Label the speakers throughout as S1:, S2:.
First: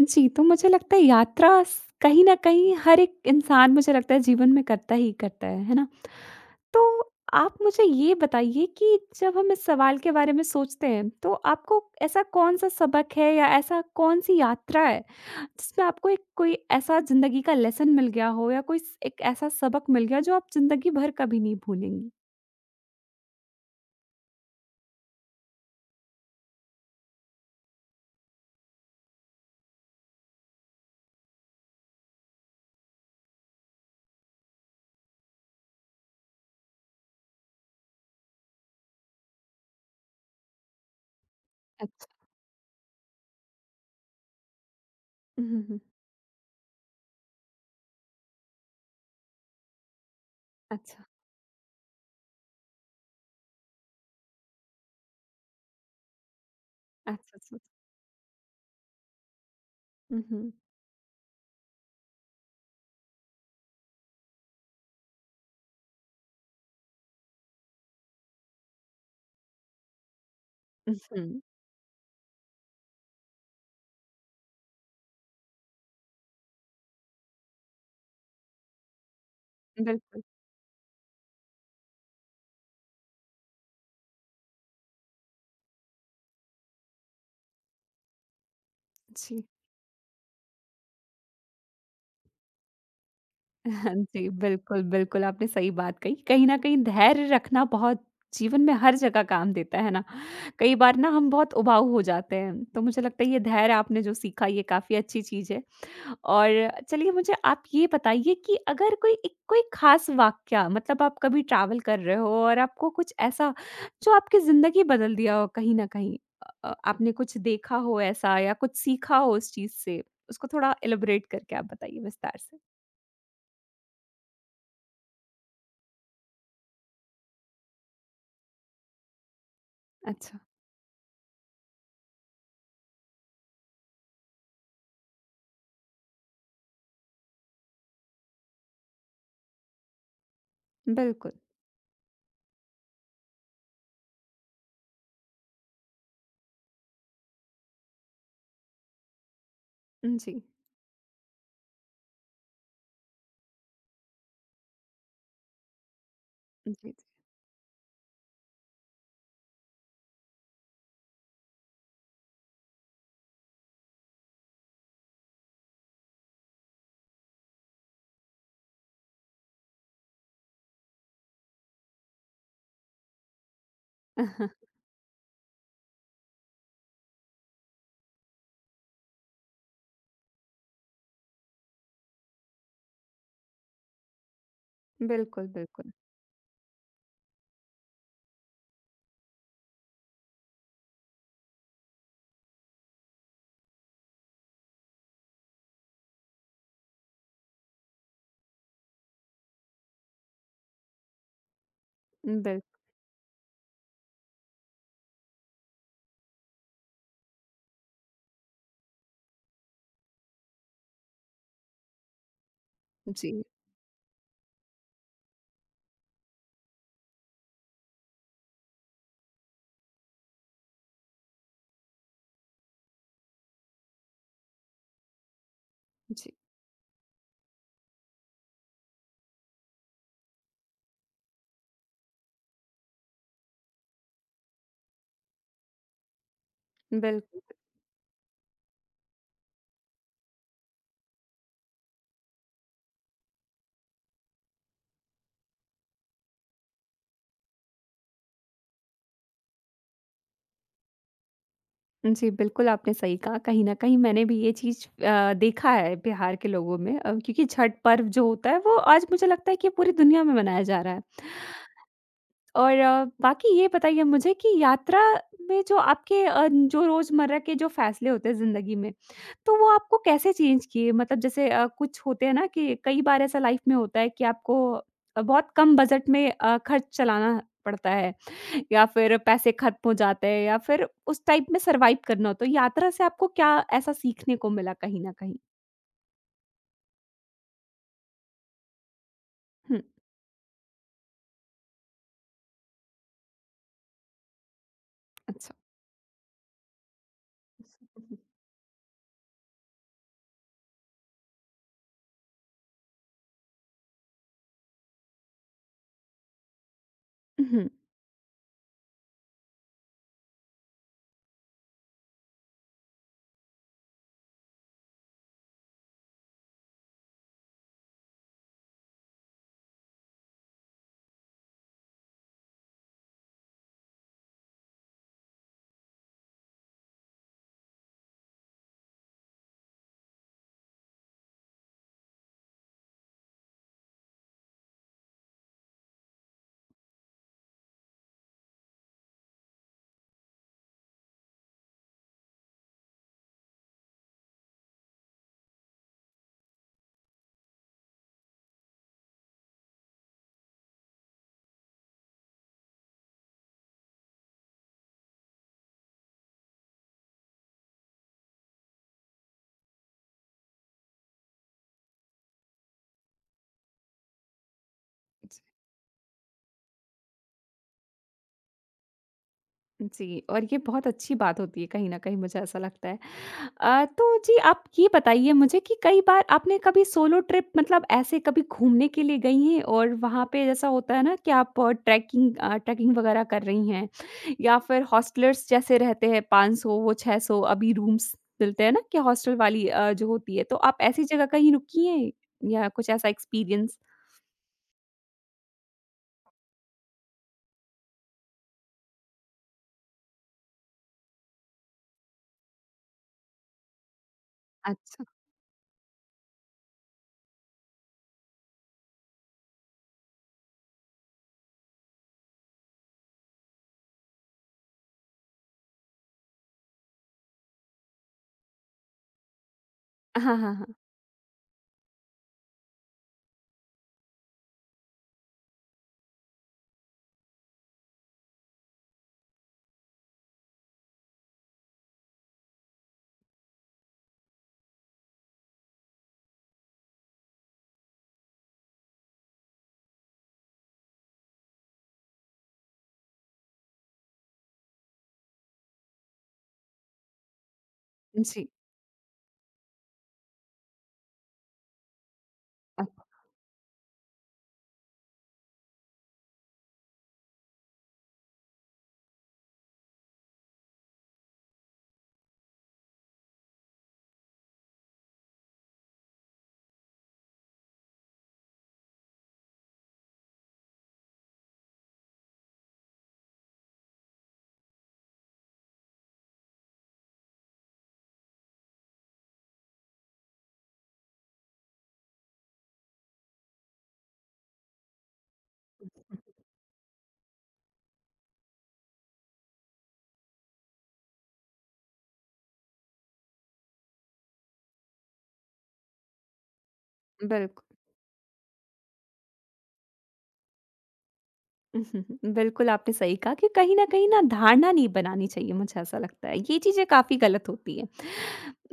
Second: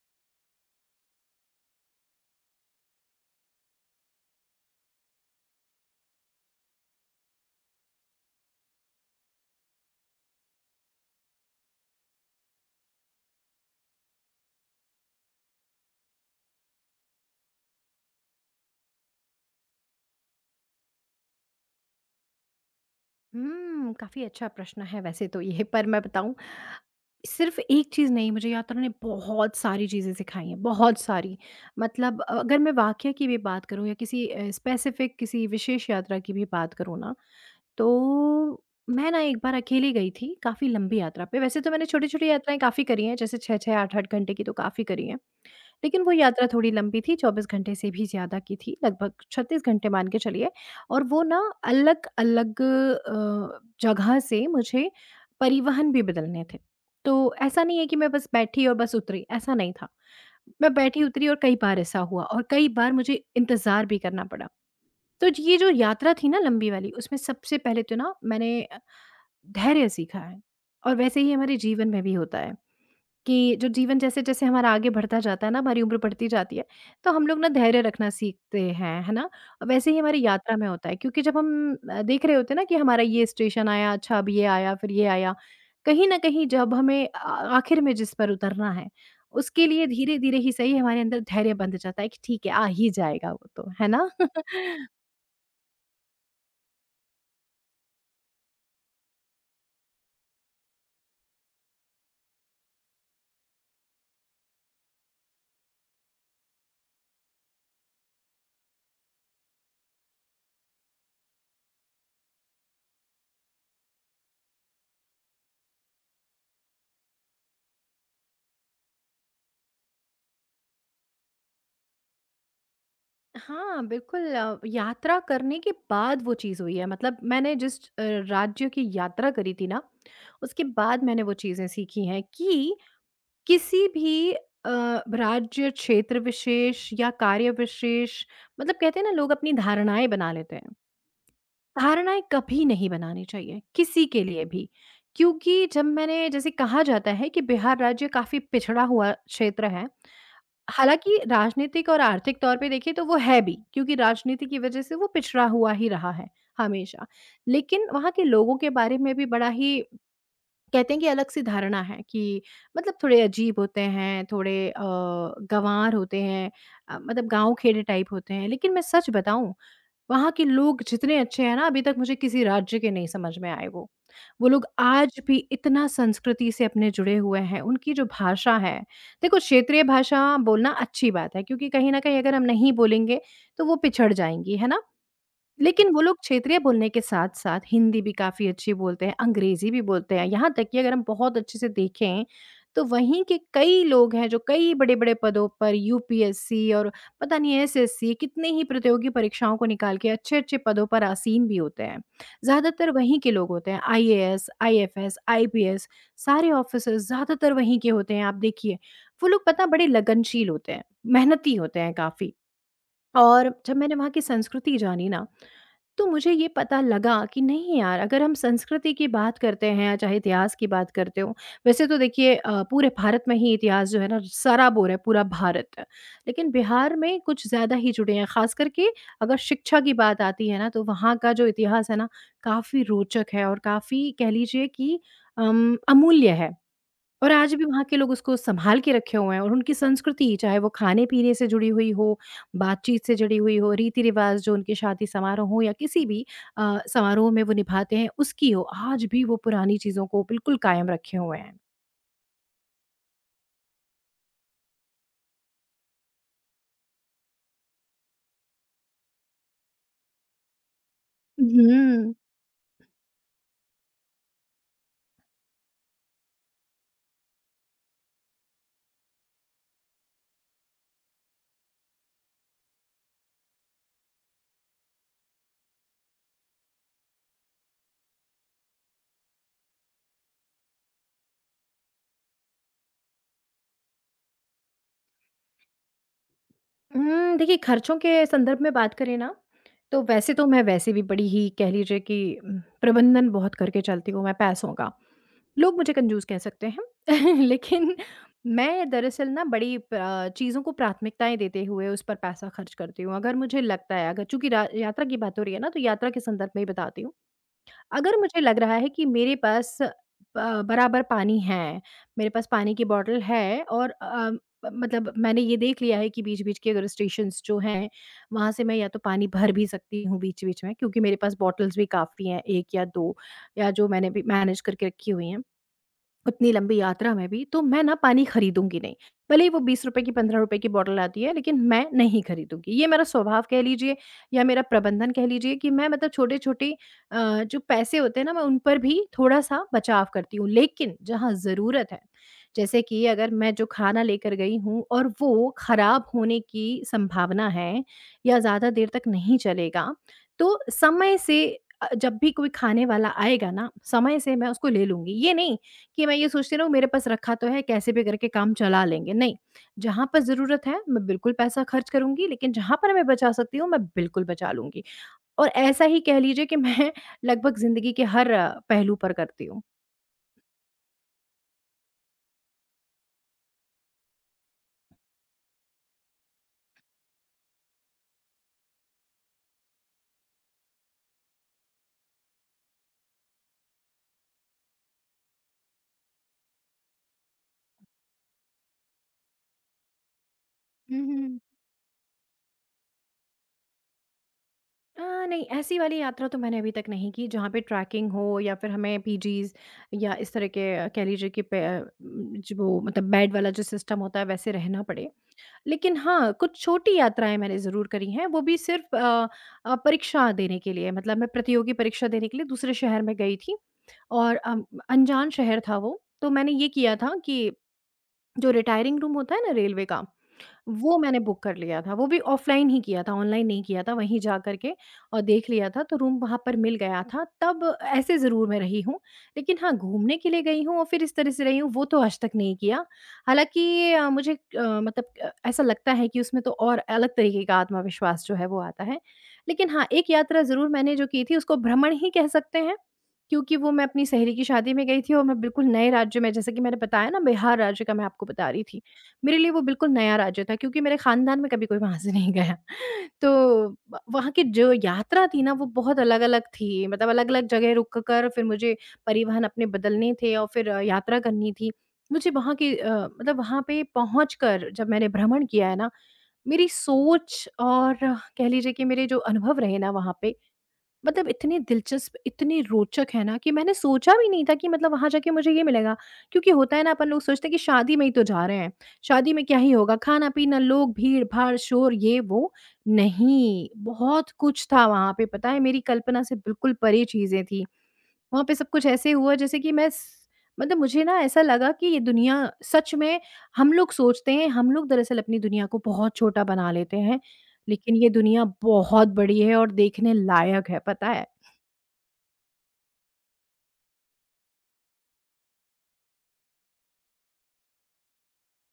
S1: जी, तो मुझे लगता है यात्रा स कहीं न कहीं हर एक इंसान मुझे लगता है जीवन में करता ही करता है ना? तो आप मुझे ये बताइए कि जब हम इस सवाल के बारे में सोचते हैं, तो आपको ऐसा कौन-सा सबक है या ऐसा कौन-सी यात्रा है, जिसमें आपको एक कोई ऐसा ज़िंदगी का लेसन मिल गया हो या कोई स एक ऐसा सबक मिल गया जो आप ज़िंदगी भर कभी नहीं भूलेंगी?
S2: काफ़ी अच्छा प्रश्न है वैसे तो ये पर मैं बताऊँ सिर्फ़ एक चीज़ नहीं, मुझे यात्रा ने बहुत सारी चीज़ें सिखाई हैं, बहुत सारी। मतलब अगर मैं वाक़या की भी बात करूँ या किसी स्पेसिफ़िक किसी विशेष यात्रा की भी बात करूँ ना, तो मैं ना एक बार अकेली गई थी काफ़ी लंबी यात्रा पे। वैसे तो मैंने
S1: अच्छा।
S2: छोटी-छोटी यात्राएँ काफ़ी करी हैं, जैसे 6-6, 8-8 घंटे की तो काफ़ी करी हैं।
S1: हुँ, हुँ, हुँ।
S2: लेकिन वो यात्रा थोड़ी लंबी थी, 24 घंटे से भी ज़्यादा की थी, लगभग 36 घंटे मान के चलिए और
S1: अच्छा,
S2: वो ना अलग-अलग जगह से मुझे परिवहन भी बदलने थे। तो
S1: अच्छा, अच्छा।
S2: ऐसा नहीं है कि मैं बस बैठी और बस उतरी, ऐसा नहीं था।
S1: हुँ, हुँ।
S2: मैं बैठी, उतरी और कई बार ऐसा हुआ और कई बार मुझे इंतज़ार भी करना पड़ा। तो ज ये जो यात्रा थी ना लंबी वाली, उसमें सबसे पहले तो ना मैंने धैर्य सीखा है और वैसे ही
S1: हुँ,
S2: हमारे जीवन में भी होता है। कि जो जीवन जैसे-जैसे हमारा आगे बढ़ता जाता है ना, हमारी उम्र बढ़ती जाती है, तो हम लोग ना धैर्य रखना सीखते हैं, है ना? वैसे ही हमारी
S1: बिल्कुल।
S2: यात्रा में होता है क्योंकि जब हम देख रहे होते हैं ना कि हमारा ये स्टेशन आया, अच्छा अब ये आया, फिर ये आया। कहीं न कहीं जब हमें आखिर में जिस पर उतरना है,
S1: जी।
S2: उसके लिए धीरे-धीरे ही सही हमारे अंदर धैर्य बंध जाता है कि ठीक है, आ ही जाएगा वो तो, है
S1: हाँ
S2: ना?
S1: जी, बिल्कुल, बिल्कुल, आपने सही बात कही। कहीं न कहीं धैर्य रखना बहुत जीवन में हर जगह काम देता है ना? कई बार ना हम बहुत उबाऊ हो जाते हैं, तो मुझे लगता है ये धैर्य आपने जो सीखा ये काफ़ी अच्छी चीज़ है। और चलिए मुझे आप ये बताइए कि अगर कोई एक कोई ख़ास वाक़या मतलब आप कभी ट्रैवल कर रहे हो और आपको कुछ ऐसा जो आपकी ज़िंदगी बदल दिया हो कहीं न कहीं आपने कुछ देखा हो ऐसा या कुछ सीखा हो उस चीज़ से, उसको थोड़ा एलाबोरेट करके आप बताइए विस्तार से?
S2: हाँ, बिल्कुल यात्रा करने के बाद वो चीज़ हुई है। मतलब मैंने जिस राज्य की यात्रा करी थी ना,
S1: अच्छा,
S2: उसके बाद मैंने वो चीज़ें सीखी हैं कि किसी भी अ, राज्य, क्षेत्र विशेष या कार्य विशेष मतलब कहते हैं ना लोग अपनी धारणाएँ बना लेते हैं।
S1: बिल्कुल।
S2: धारणाएँ कभी नहीं बनानी चाहिए, किसी के लिए भी। क्योंकि जब मैंने जैसे कहा जाता है कि बिहार राज्य काफ़ी पिछड़ा हुआ क्षेत्र है।
S1: जी,
S2: हालाँकि राजनीतिक और आर्थिक तौर पे देखिए तो वो है भी, क्योंकि राजनीति की वजह से वो पिछड़ा हुआ ही रहा है,
S1: जी, जी।
S2: हमेशा। लेकिन वहाँ के लोगों के बारे में भी बड़ा ही कहते हैं कि अलग सी धारणा है कि मतलब थोड़े अजीब होते हैं, थोड़े गँवार होते हैं, मतलब गाँव खेड़े टाइप होते हैं। लेकिन मैं सच बताऊँ, वहाँ के लोग जितने अच्छे हैं ना अभी तक मुझे किसी राज्य के नहीं समझ में आए वो। वो लोग आज भी इतना संस्कृति से अपने जुड़े हुए हैं, उनकी जो भाषा है, देखो क्षेत्रीय भाषा बोलना अच्छी बात है क्योंकि कहीं न कहीं अगर हम नहीं बोलेंगे, तो वो पिछड़ जाएँगी, है ना?
S1: बिल्कुल,
S2: लेकिन
S1: बिल्कुल।
S2: वो लोग क्षेत्रीय बोलने के साथ-साथ हिंदी भी काफ़ी अच्छी बोलते हैं, अंग्रेज़ी भी बोलते हैं। यहाँ तक कि अगर हम बहुत अच्छे से देखें, तो वहीं के कई लोग हैं जो कई बड़े-बड़े पदों पर यूपीएससी और पता नहीं एसएससी कितने ही प्रतियोगी परीक्षाओं को निकाल के अच्छे-अच्छे पदों पर आसीन भी होते हैं।
S1: बिल
S2: ज़्यादातर वहीं के लोग होते हैं आईएएस, आईएफएस, आईपीएस, सारे ऑफ़िसर्स ज़्यादातर वहीं के होते हैं आप देखिए। वो लोग पता बड़े लगनशील होते हैं, मेहनती होते हैं काफ़ी।
S1: जी,
S2: और जब मैंने वहाँ की संस्कृति जानी ना, तो मुझे ये पता लगा कि नहीं यार, अगर हम संस्कृति की बात करते हैं या चाहे इतिहास की बात करते हो, वैसे तो देखिए पूरे भारत में ही इतिहास जो है ना सराबोर है, पूरा भारत।
S1: जी।
S2: लेकिन बिहार में कुछ ज़्यादा ही जुड़े हैं, ख़ास करके अगर शिक्षा की बात आती है ना, तो वहाँ का जो इतिहास है ना, काफ़ी रोचक है और काफ़ी कह लीजिए कि अमूल्य है। और
S1: बिल्कुल।
S2: आज भी वहाँ के लोग उसको सँभाल के रखे हुए हैं और उनकी संस्कृति, चाहे वो खाने-पीने से जुड़ी हुई हो, बातचीत से जुड़ी हुई हो, रीति-रिवाज़ जो उनके शादी समारोह हो या किसी भी समारोह में वो निभाते हैं, उसकी हो, आज भी वो पुरानी चीज़ों को बिल्कुल कायम रखे हुए हैं।
S1: जी, बिल्कुल आपने सही कहा। कहीं न कहीं मैंने भी ये चीज़ देखा है बिहार के लोगों में क्योंकि छठ पर्व जो होता है वो आज मुझे लगता है कि पूरी दुनिया में मनाया जा रहा है।
S2: हुँ।
S1: और बाकी ये बताइए मुझे कि यात्रा में जो आपके जो रोज़मर्रा के जो फ़ैसले होते हैं ज़िंदगी में, तो वो आपको कैसे चेंज किए? मतलब जैसे कुछ होते हैं ना कि कई बार ऐसा लाइफ़ में होता है कि आपको बहुत कम बजट में खर्च चलाना पड़ता है या फिर पैसे ख़त्म हो जाते हैं या फिर उस टाइप में सर्वाइव करना हो, तो यात्रा से आपको क्या ऐसा सीखने को मिला कहीं न कहीं?
S2: देखिए खर्चों के संदर्भ में बात करें ना,
S1: हुँ,
S2: तो वैसे तो मैं वैसे भी बड़ी ही कह लीजिए कि प्रबंधन बहुत करके चलती हूँ मैं पैसों का।
S1: अच्छा।
S2: लोग मुझे कंजूस कह सकते हैं लेकिन मैं दरअसल ना बड़ी चीज़ों को प्राथमिकताएं देते हुए उस पर पैसा खर्च करती हूँ, अगर मुझे लगता है, अगर चूंकि यात्रा की बात हो रही है ना, तो यात्रा के संदर्भ में ही बताती हूँ।
S1: हुँ।
S2: अगर मुझे लग रहा है कि मेरे पास बराबर पानी है, मेरे पास पानी की बॉटल है और मतलब मैंने ये देख लिया है कि बीच बीच के अगर स्टेशन जो हैं, वहाँ से मैं या तो पानी भर भी सकती हूँ बीच बीच में क्योंकि मेरे पास बॉटल्स भी काफ़ी हैं एक या दो, या जो मैंने भी मैनेज करके रखी हुई हैं उतनी लंबी यात्रा में भी, तो मैं ना पानी खरीदूँगी नहीं। भले ही वो ₹20 की ₹15 की बॉटल आती है, लेकिन मैं नहीं खरीदूँगी। ये मेरा स्वभाव कह लीजिए या मेरा प्रबंधन कह लीजिए कि मैं मतलब छोटे-छोटे जो पैसे होते हैं ना, मैं उन पर भी थोड़ा-सा बचाव करती हूँ। लेकिन जहाँ ज़रूरत है, जैसे कि अगर मैं जो खाना लेकर गई हूँ और वो खराब होने की संभावना है या ज़्यादा देर तक नहीं चलेगा, तो समय से जब भी कोई खाने वाला आएगा ना, समय से मैं उसको ले लूँगी। ये नहीं कि मैं ये सोचती रहूँ मेरे पास रखा तो है कैसे भी करके काम चला लेंगे, नहीं, जहाँ पर ज़रूरत है मैं बिल्कुल पैसा खर्च करूँगी, लेकिन जहाँ पर मैं बचा सकती हूँ मैं बिल्कुल बचा लूँगी। और ऐसा ही कह लीजिए कि मैं लगभग ज़िंदगी के हर पहलू पर करती हूँ।
S1: जी, और ये बहुत अच्छी बात होती है कहीं न कहीं मुझे ऐसा लगता है। तो जी आप ये बताइए मुझे कि कई बार आपने कभी सोलो ट्रिप मतलब ऐसे कभी घूमने के लिए गई हैं और वहाँ पे जैसा होता है ना कि आप ट्रैकिंग वगैरह कर रही हैं या फिर हॉस्टलर्स जैसे रहते हैं 500 वो 600 अभी रूम्स मिलते हैं ना कि हॉस्टल वाली जो होती है, तो आप
S2: हुँ,
S1: ऐसी जगह
S2: हुँ।
S1: कहीं रुकी हैं या कुछ ऐसा एक्सपीरियंस?
S2: अ, नहीं ऐसी वाली यात्रा तो मैंने अभी तक नहीं की जहाँ पे ट्रैकिंग हो या फिर हमें पीजीज़ या इस तरह के कह लीजिए कि जो मतलब बेड वाला जो सिस्टम होता है वैसे रहना
S1: अच्छा।
S2: पड़े। लेकिन हाँ, कुछ छोटी यात्राएँ मैंने ज़रूर करी हैं, वो भी सिर्फ़ परीक्षा देने के लिए, मतलब मैं प्रतियोगी परीक्षा देने के लिए दूसरे शहर में गई थी और अनजान शहर था वो, तो मैंने ये किया था कि जो रिटायरिंग रूम होता है ना रेलवे का,
S1: हाँ, हाँ, हाँ।
S2: वो मैंने बुक कर लिया था। वो भी ऑफ़लाइन ही किया था, ऑनलाइन नहीं किया था। वहीं जा कर के और देख लिया था, तो रूम वहाँ पर मिल गया था। तब ऐसे ज़रूर मैं रही हूँ, लेकिन हाँ, घूमने के लिए गई हूँ और फिर इस तरह से रही हूँ, वो तो आज तक नहीं किया। हालाँकि मुझे मतलब ऐसा लगता है कि उसमें तो और अलग तरीके का आत्मविश्वास जो है, वो आता है। लेकिन हाँ, एक यात्रा ज़रूर मैंने जो की थी, उसको भ्रमण ही कह सकते हैं। क्योंकि वो मैं अपनी सहेली की शादी में गई थी और मैं बिल्कुल नए राज्य में, जैसे कि मैंने बताया ना बिहार राज्य का मैं आपको बता
S1: जी,
S2: रही थी। मेरे लिए वो बिल्कुल नया राज्य था क्योंकि मेरे ख़ानदान में कभी कोई वहाँ से नहीं गया। तो व वहाँ की जो यात्रा थी ना वो बहुत अलग-अलग थी, मतलब अलग-अलग जगह रुक कर फिर मुझे परिवहन अपने बदलने थे और फिर यात्रा करनी थी। मुझे वहाँ की मतलब वहाँ पे पहुँच कर जब मैंने भ्रमण किया है ना, मेरी सोच और कह लीजिए कि मेरे जो अनुभव रहे ना वहाँ पे, मतलब इतने दिलचस्प, इतने रोचक है ना कि मैंने सोचा भी नहीं था कि मतलब वहाँ जाके मुझे ये मिलेगा। क्योंकि होता है ना अपन लोग सोचते हैं कि शादी में ही तो जा रहे हैं, शादी में क्या ही होगा, खाना-पीना, लोग, भीड़-भाड़, शोर ये वो। नहीं, बहुत कुछ था वहाँ पे पता है, मेरी कल्पना से बिल्कुल परे चीज़ें थी। वहाँ पे सब कुछ ऐसे हुआ जैसे कि मैं स मतलब मुझे ना ऐसा लगा कि ये दुनिया सच में हम लोग सोचते हैं, हम लोग दरअसल अपनी दुनिया को बहुत छोटा बना लेते हैं,
S1: बिल्कुल।
S2: लेकिन ये दुनिया बहुत बड़ी है और देखने लायक है, पता है।
S1: बिल्कुल, आपने सही कहा कि कहीं न कहीं ना धारणा नहीं बनानी चाहिए, मुझे ऐसा लगता है। ये चीज़ें काफ़ी गलत होती हैं।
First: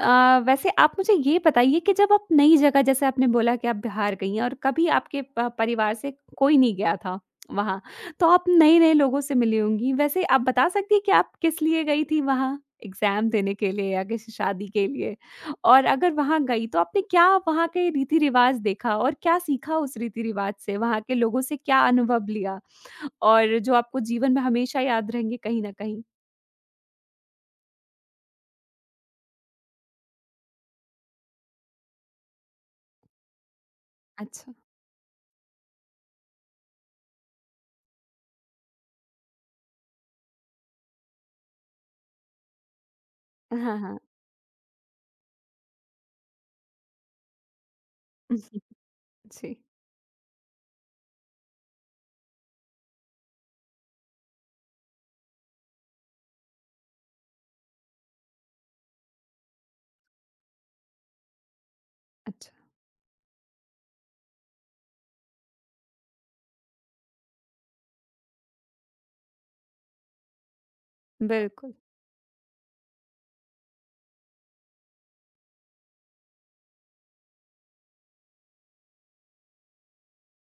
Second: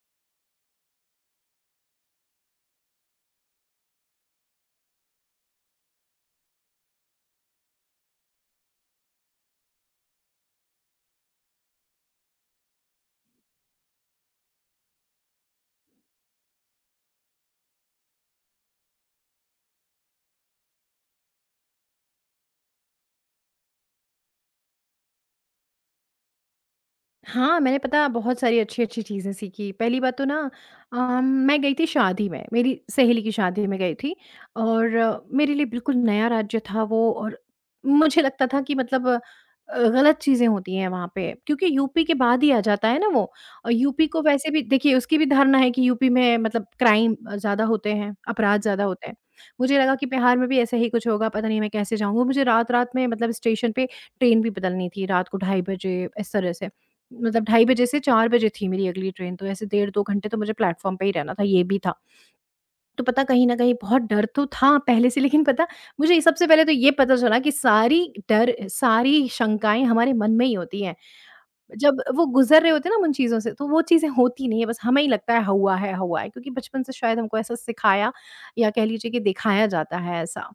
S1: वैसे आप मुझे ये बताइए कि जब आप नई जगह जैसे आपने बोला कि आप बिहार गई हैं और कभी आपके प परिवार से कोई नहीं गया था वहाँ, तो आप नए-नए लोगों से मिली होंगी। वैसे आप बता सकती हैं कि आप किस लिए गई थी वहाँ? एग्ज़ाम देने के लिए या किसी शादी के लिए? और अगर वहाँ गई तो आपने क्या वहाँ के रीति-रिवाज़ देखा और क्या सीखा उस रीति-रिवाज़ से? वहाँ के लोगों से क्या अनुभव लिया? और जो आपको जीवन में हमेशा याद रहेंगे कहीं न कहीं।
S2: हाँ, मैंने पता बहुत सारी अच्छी-अच्छी चीज़ें सीखी। पहली बात तो ना मैं गई थी शादी में, मेरी सहेली की शादी में गई थी
S1: अच्छा।
S2: और मेरे लिए बिल्कुल नया राज्य था वो और मुझे लगता था कि मतलब गलत चीज़ें होती हैं वहाँ पे क्योंकि यूपी के बाद ही आ जाता है ना वो और
S1: हाँ, हाँ।
S2: यूपी को वैसे भी देखिए उसकी भी धारणा है कि यूपी में मतलब क्राइम ज़्यादा होते हैं, अपराध ज़्यादा होते हैं।
S1: जी,
S2: मुझे लगा कि बिहार में भी ऐसा ही कुछ होगा, पता नहीं मैं कैसे जाऊँगी। मुझे रात-रात में मतलब स्टेशन पे ट्रेन भी बदलनी थी, रात को 2:30 बजे, इस तरह से। मतलब 2:30 बजे से 4 बजे थी मेरी अगली ट्रेन, तो ऐसे डेढ़ 2 घंटे तो मुझे प्लेटफ़ॉर्म पे ही रहना था, ये भी था।
S1: अच्छा,
S2: तो पता कहीं न कहीं बहुत डर तो था पहले से, लेकिन पता मुझे सबसे पहले तो ये पता चला कि सारी डर, सारी शंकाएँ हमारे मन में ही होती हैं।
S1: बिल्कुल।
S2: जब वो गुज़र रहे होते हैं ना हम उन चीज़ों से, तो वो चीज़ें होती नहीं है, बस हमें ही लगता है हुआ है, हुआ है, क्योंकि बचपन से शायद हमको ऐसा सिखाया या कह लीजिए कि दिखाया जाता है ऐसा।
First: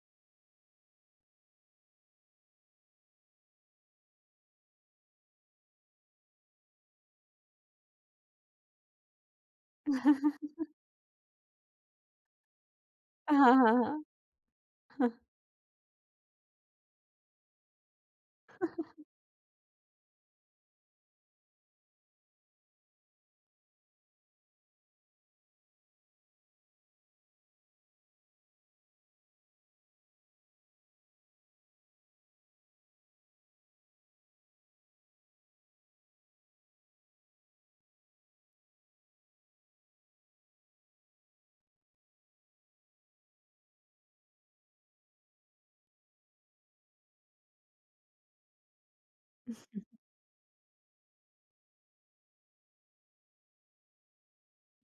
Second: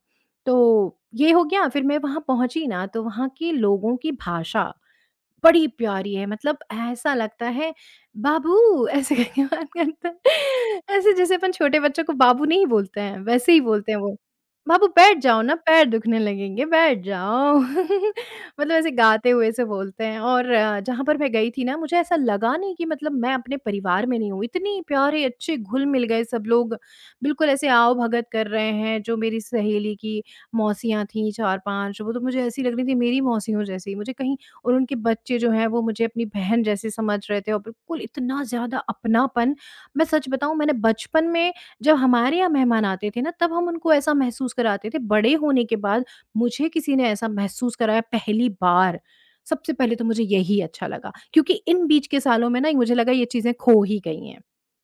S2: तो ये हो गया, फिर मैं वहाँ पहुँची ना, तो वहाँ के लोगों की भाषा बड़ी प्यारी है मतलब ऐसा लगता है बाबू ऐसे करके बात करता है। ऐसे जैसे अपन छोटे बच्चों को बाबू नहीं बोलते हैं
S1: हाँ,
S2: वैसे ही
S1: हाँ,
S2: बोलते हैं
S1: हाँ।
S2: वो। बाबू बैठ जाओ ना पैर दुखने लगेंगे बैठ जाओ। मतलब ऐसे गाते हुए से बोलते हैं और जहाँ पर मैं गई थी ना मुझे ऐसा लगा नहीं कि मतलब मैं अपने परिवार में नहीं हूँ। इतनी प्यारे अच्छे घुल-मिल गए सब लोग। बिल्कुल ऐसे आओ-भगत कर रहे हैं जो मेरी सहेली की मौसियाँ थीं 4-5, वो तो मुझे ऐसी लग रही थी मेरी मौसियों जैसी। मुझे कहीं और उनके बच्चे जो हैं वो मुझे अपनी बहन जैसे समझ रहे थे और बिल्कुल इतना ज़्यादा अपनापन, मैं सच बताऊँ मैंने बचपन में जब हमारे यहाँ मेहमान आते थे ना तब हम उनको ऐसा महसूस कराते थे, बड़े होने के बाद मुझे किसी ने ऐसा महसूस कराया पहली बार। सबसे पहले तो मुझे यही अच्छा लगा क्योंकि इन बीच के सालों में ना मुझे लगा ये चीज़ें खो ही गई हैं,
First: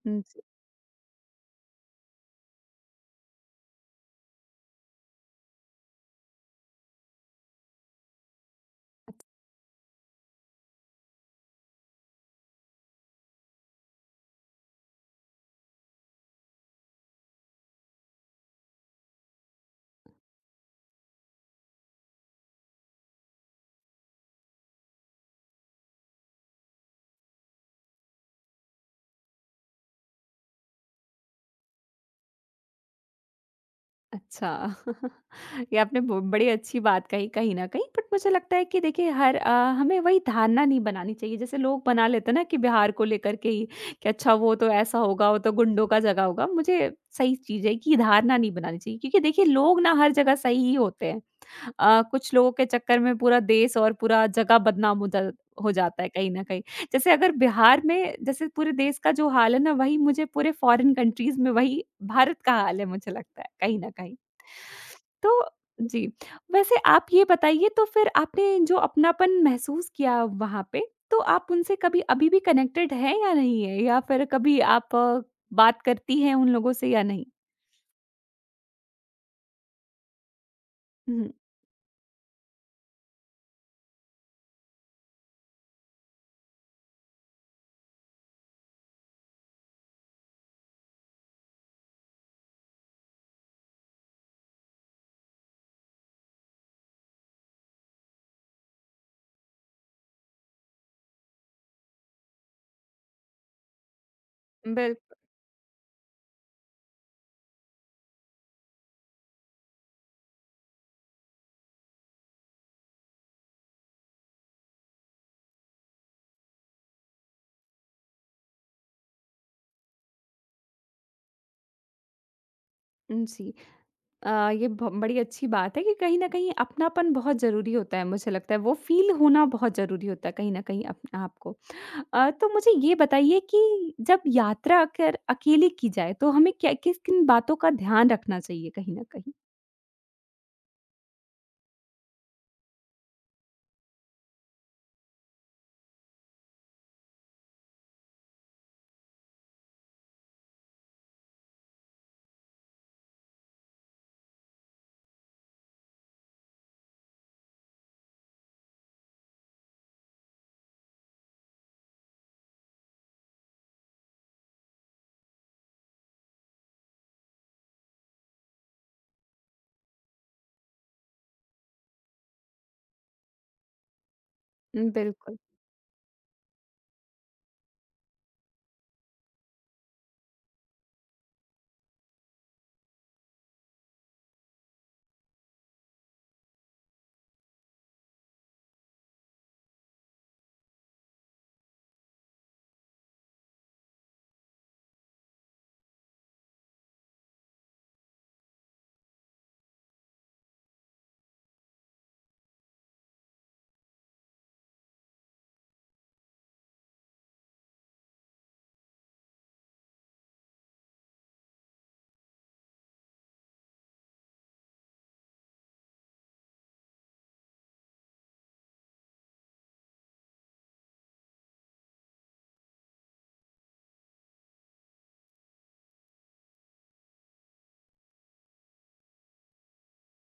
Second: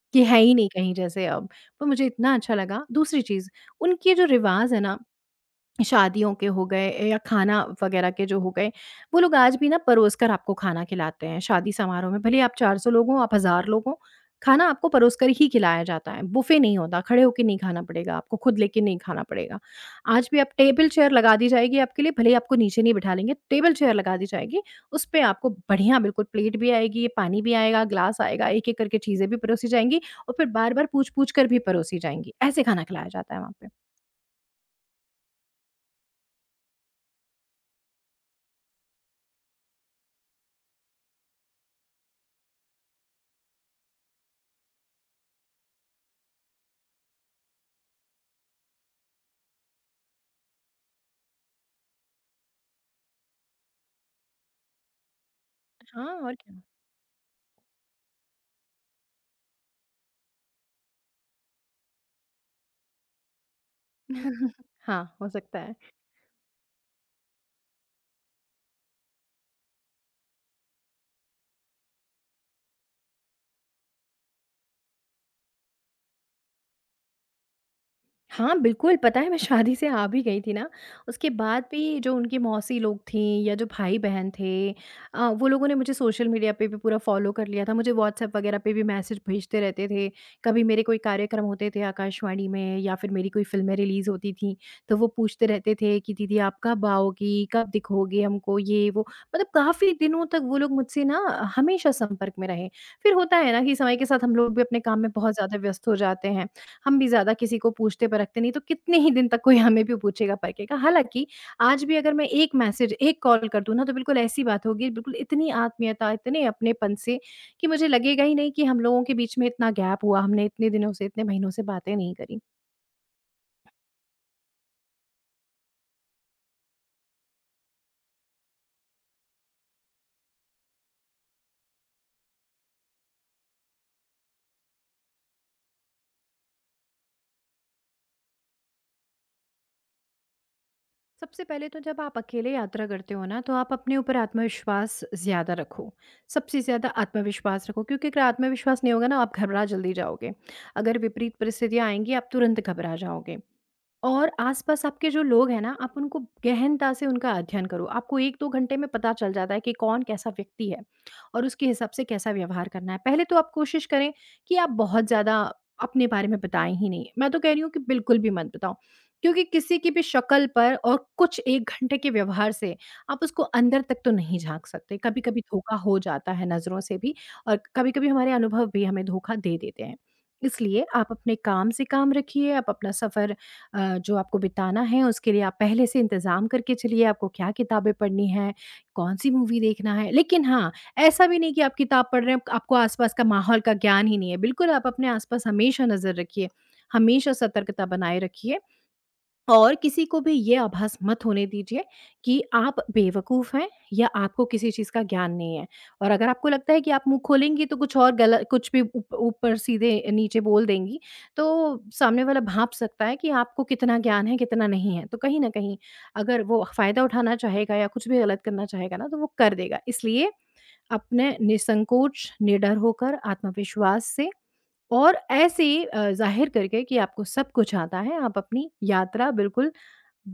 S1: हुँ,
S2: कि है
S1: जी,
S2: ही नहीं कहीं जैसे अब, पर मुझे इतना अच्छा लगा। दूसरी चीज़, उनके जो रिवाज़ है ना शादियों के हो गए या खाना वगैरह के जो हो गए, वो लोग आज भी ना परोस कर आपको खाना खिलाते हैं, शादी समारोह में। भले ही आप 400 लोग हों, आप 1000 लोग हों, खाना आपको परोस कर ही खिलाया जाता है। बुफ़े नहीं होता, खड़े होके नहीं खाना पड़ेगा आपको, खुद लेके नहीं खाना पड़ेगा। आज भी आप टेबल चेयर लगा दी जाएगी आपके लिए, भले ही आपको नीचे नहीं बिठा लेंगे, टेबल चेयर लगा दी जाएगी। उसपे आपको बढ़िया बिल्कुल प्लेट भी आएगी, पानी भी आएगा, ग्लास आएगा, एक-एक करके चीज़ें भी परोसी जाएँगी और फिर बार-बार पूछ-पूछ कर भी परोसी जाएँगी। ऐसे खाना खिलाया जाता है वहाँ पे।
S1: अच्छा। ये आपने ब बड़ी अच्छी बात कही कहीं न कहीं, बट मुझे लगता है कि देखिए हर हमें वही धारणा नहीं बनानी चाहिए। जैसे लोग बना लेते हैं ना कि बिहार को लेकर के ही कि अच्छा वो तो ऐसा होगा, वो तो गुंडों का जगह होगा। मुझे सही चीज़ है कि ये धारणा नहीं बनानी चाहिए क्योंकि देखिए लोग ना हर जगह सही ही होते हैं। कुछ लोगों के चक्कर में पूरा देश और पूरा जगह बदनाम हो जा हो जाता है
S2: हाँ,
S1: कहीं
S2: और
S1: न
S2: क्या।
S1: कहीं। जैसे अगर बिहार में जैसे पूरे देश का जो हाल है ना, वही मुझे पूरे फ़ॉरेन कंट्रीज़ में वही भारत का हाल है मुझे लगता है, कहीं न कहीं।
S2: हाँ, हो
S1: तो
S2: सकता है।
S1: जी, वैसे आप ये बताइए तो फिर आपने जो अपनापन महसूस किया वहाँ पे, तो आप उनसे कभी अभी भी कनेक्टेड हैं या नहीं है? या फिर कभी आप बात करती हैं उन लोगों से या नहीं?
S2: हाँ, बिल्कुल, पता है मैं शादी से आ भी गई थी ना,
S1: हुँ।
S2: उसके बाद भी जो उनकी मौसी लोग थीं या जो भाई-बहन थे वो लोगों ने मुझे सोशल मीडिया पे भी पूरा फ़ॉलो कर लिया था। मुझे व्हाट्सएप वगैरह पे भी मैसेज भेजते रहते थे। कभी मेरे कोई कार्यक्रम होते थे आकाशवाणी में या फिर मेरी कोई फ़िल्में रिलीज़ होती थीं, तो वो पूछते रहते थे कि दीदी आप कब आओगी? कब दिखोगे हमको? ये, वो मतलब काफ़ी दिनों तक वो लोग मुझसे ना हमेशा संपर्क में रहे। फिर होता है ना कि समय के साथ हम लोग भी अपने
S1: बिल
S2: काम में बहुत ज़्यादा व्यस्त हो जाते हैं। हम भी ज़्यादा किसी को पूछते परखते नहीं, तो कितने ही दिन तक कोई हमें भी पूछेगा परखेगा। हालाँकि आज भी अगर मैं एक मैसेज, एक कॉल कर दूँ ना, तो बिल्कुल ऐसी बात होगी, बिल्कुल इतनी आत्मीयता, इतने अपनेपन से कि मुझे लगेगा ही नहीं कि हम लोगों के बीच में इतना गैप हुआ, हमने इतने दिनों से, इतने महीनों से बातें नहीं करी।
S1: जी। ये ब बड़ी अच्छी बात है कि कहीं न कहीं अपनापन बहुत ज़रूरी होता है, मुझे लगता है वो फ़ील होना बहुत ज़रूरी होता है कहीं न कहीं अप आपको। तो मुझे ये बताइए कि जब यात्रा अगर अकेले की जाए तो हमें क्या किस किन बातों का ध्यान रखना चाहिए कहीं न कहीं?
S2: सबसे पहले तो जब आप अकेले यात्रा करते हो ना, तो आप अपने ऊपर आत्मविश्वास ज़्यादा रखो। सबसे ज़्यादा आत्मविश्वास रखो क्योंकि अगर आत्मविश्वास नहीं होगा ना, आप घबरा जल्दी जाओगे। अगर विपरीत परिस्थितियाँ आएँगी, आप तुरंत घबरा जाओगे। और आस-पास आपके जो लोग हैं ना, आप उनको गहनता से उनका अध्ययन करो। आपको 1-2 घंटे में पता चल जाता है कि कौन कैसा व्यक्ति है और उसके हिसाब से कैसा व्यवहार करना है। पहले तो आप कोशिश करें कि आप बहुत ज़्यादा अपने बारे में बताएँ ही नहीं। मैं तो कह रही हूँ कि बिल्कुल भी मत बताओ, क्योंकि किसी की भी शक्ल पर और कुछ 1 घंटे के व्यवहार से आप उसको अंदर तक तो नहीं झाँक सकते।
S1: बिल्कुल।
S2: कभी-कभी धोखा हो जाता है नज़रों से भी और कभी-कभी हमारे अनुभव भी हमें धोखा दे देते हैं। इसलिए आप अपने काम से काम रखिए, आप अपना सफ़र जो आपको बिताना है उसके लिए आप पहले से इंतज़ाम करके चलिए आपको क्या किताबें पढ़नी है, कौन-सी मूवी देखना है। लेकिन हाँ, ऐसा भी नहीं कि आप किताब पढ़ रहे हैं, आपको आसपास का माहौल का ज्ञान ही नहीं है। बिल्कुल आप अपने आसपास हमेशा नज़र रखिए, हमेशा सतर्कता बनाए रखिए और किसी को भी ये आभास मत होने दीजिए कि आप बेवकूफ़ हैं या आपको किसी चीज़ का ज्ञान नहीं है। और अगर आपको लगता है कि आप मुँह खोलेंगी तो कुछ और गल कुछ भी ऊप ऊपर सीधे नीचे बोल देंगी, तो सामने वाला भाँप सकता है कि आपको कितना ज्ञान है, कितना नहीं है। तो कहीं न कहीं अगर वो फ़ायदा उठाना चाहेगा या कुछ भी गलत करना चाहेगा ना, तो वो कर देगा। इसलिए अपने निसंकोच, निडर होकर, आत्मविश्वास से और ऐसे ज़ाहिर करके कि आपको सब कुछ आता है, आप अपनी यात्रा बिल्कुल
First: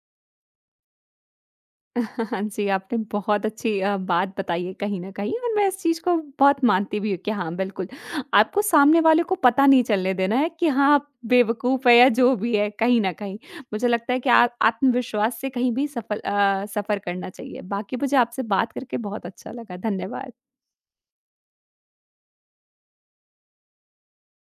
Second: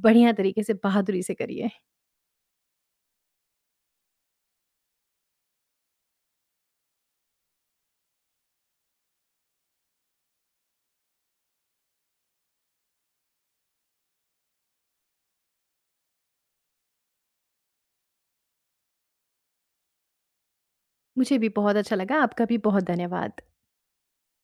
S2: बढ़िया तरीके से बहादुरी से करिए।
S1: हाँ जी, आपने बहुत अच्छी बात बताई है कहीं न कहीं और मैं इस चीज़ को बहुत मानती भी हूँ कि हाँ, बिल्कुल, आपको सामने वाले को पता नहीं चलने देना है कि हाँ, आप बेवकूफ़ है या जो भी है कहीं न कहीं। मुझे लगता है कि आ आत्मविश्वास से कहीं भी सफल सफ़र करना चाहिए। बाकी मुझे आपसे बात करके बहुत अच्छा लगा। धन्यवाद।
S2: मुझे भी बहुत अच्छा लगा, आपका भी बहुत धन्यवाद।